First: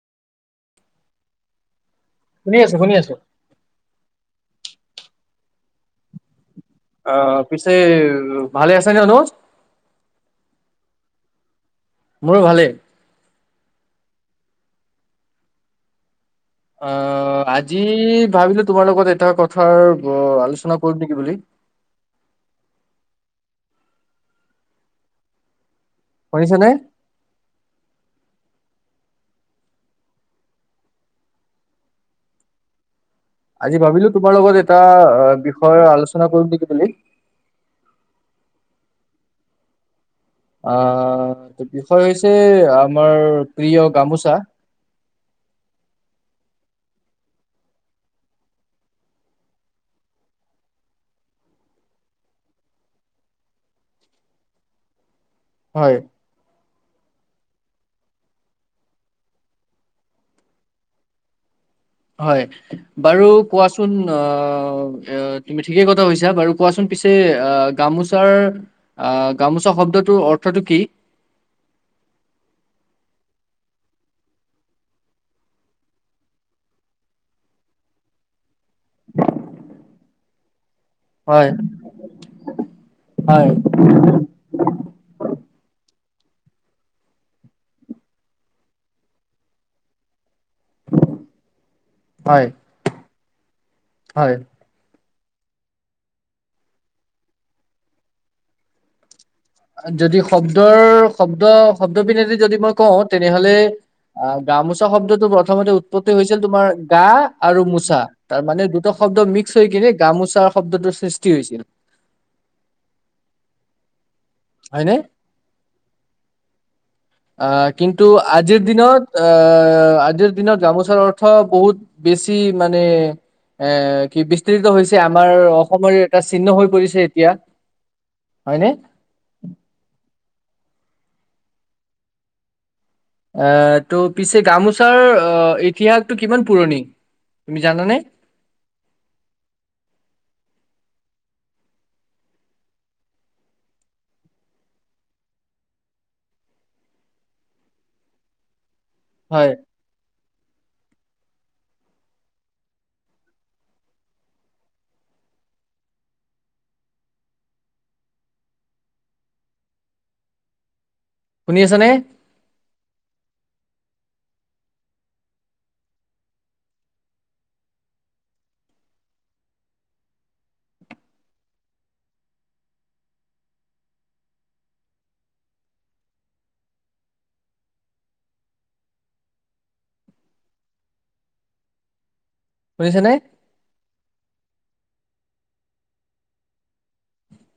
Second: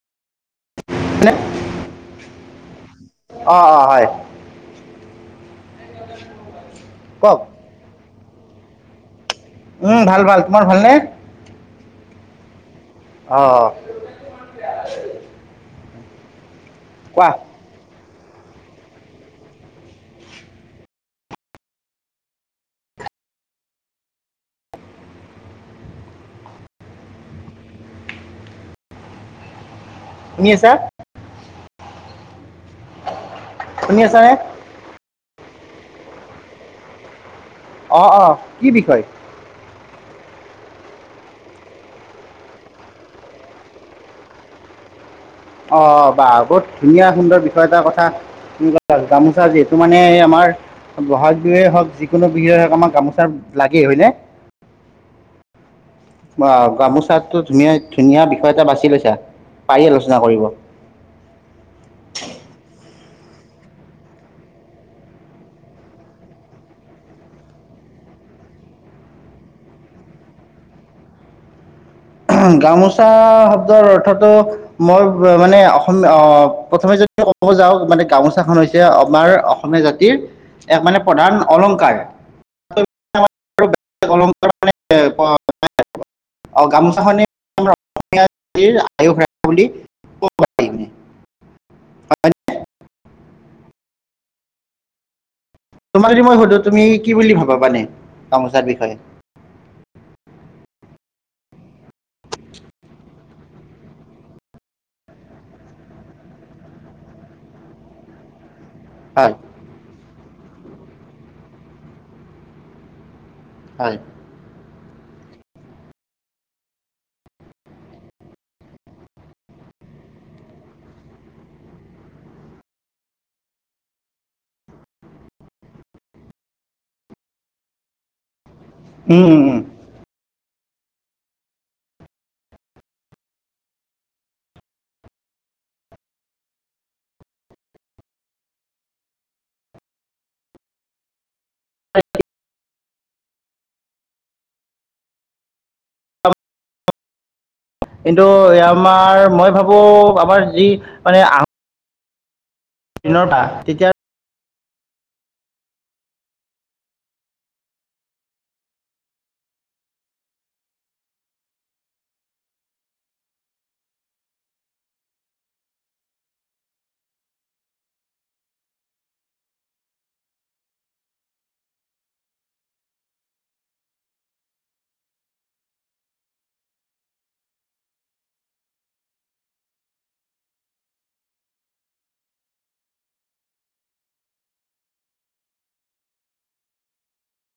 হয়নে। শুনি আছো শুনি আছো। অ কওক পিছে। উ ভালে আছছে অনুজ। উম ভাল ভাল তোমাৰ ভালনে। মোৰো ভালেই। অহঁ। অ আজি। ভাবিলো তোমাৰ লগত এটা কথাৰ আলোচনা কৰিম নেকি বুলি। শুনি ছানে শু নিআছা। আজি ভাবিলো আছানে তোমাৰ লগত এটা। হয় আলোচনা কৰিম নেকি বুলি। অ অ কি বিষয়। আহ বিষয় হৈছে আমাৰ প্ৰিয় গামোচা। অ বাাহ বহুত ধুনীয়া সুন্দৰ বিষয় এটাৰ কথা তুমি কা গামোচা যিহেতু মানে আমাৰ বহাগ বিহুৱে হওক যিকোনো বিহুৱ হওক আমাক গামোচা লাগেই হয়নে। হয় বা। গামোচাতো ধুনীয়া ধুনীয়া বিষয় এটা বাছি লৈছা পাৰি আলো চনা কৰিব হয় বাৰু কোৱাচোন অহ তুমি ঠিকেই কথা কৈছা বাৰু কোৱাচোন পিছে অহ গামোচাৰ অহ গামোচা শব্দটোৰ অৰ্থটো কি গামোচা শব্দৰ অৰ্থতো মই মানে অসমীয়া অহ প্ৰথমে যদি ক'ব যাওক মানে গামোচাখন হৈছে আমাৰ অসমীয়া জাতিৰ এক মানে প্ৰধান হয় অলংকাৰ হয় অলংকাৰ মানে অ গামো অসমীয়া জাতিৰ আয়ুস ৰেখা বুলি কব হয় হয় তোমাক যদি মই সুধো তুমি কি বুলি ভাবা মানে গামোচাৰ বিষয়ে যদি শব্দৰ শব্দ শব্দ পিনেদি যদি মই কওঁ তেনেহলে অহ গামোচা শব্দটো প্ৰথমতে উৎপত্তি হৈছিল তোমাৰ গা আৰু মোচা তাৰ মানে দু শব্দ হয়, মিক্স হৈ কিনে গামোচা তাৰ শব্দটোৰ সৃষ্টি হৈছিল সে হয়নে আহ কিন্তু আজিৰ দিনত আহ আজিৰ দিনত গামোচাৰ অৰ্থ বহুত বেছি মানে এ কি বিস্তিৰিত হৈছে আমাৰ অসমৰে এটা চিহ্ন হৈ পৰিছে এতিয়া হয়নে উম উম উম আহ ত' পিছে গামোচাৰ অহ ইতিহাসটো কিমান পুৰণি তুমি জানানে আ কিন্তু ইয়াৰ আমাৰ হয় মই ভাবো আমাৰ ই মানে আম দিনৰ পৰা তেতিয়াৰ শুনি আছে নে শুনিছে নে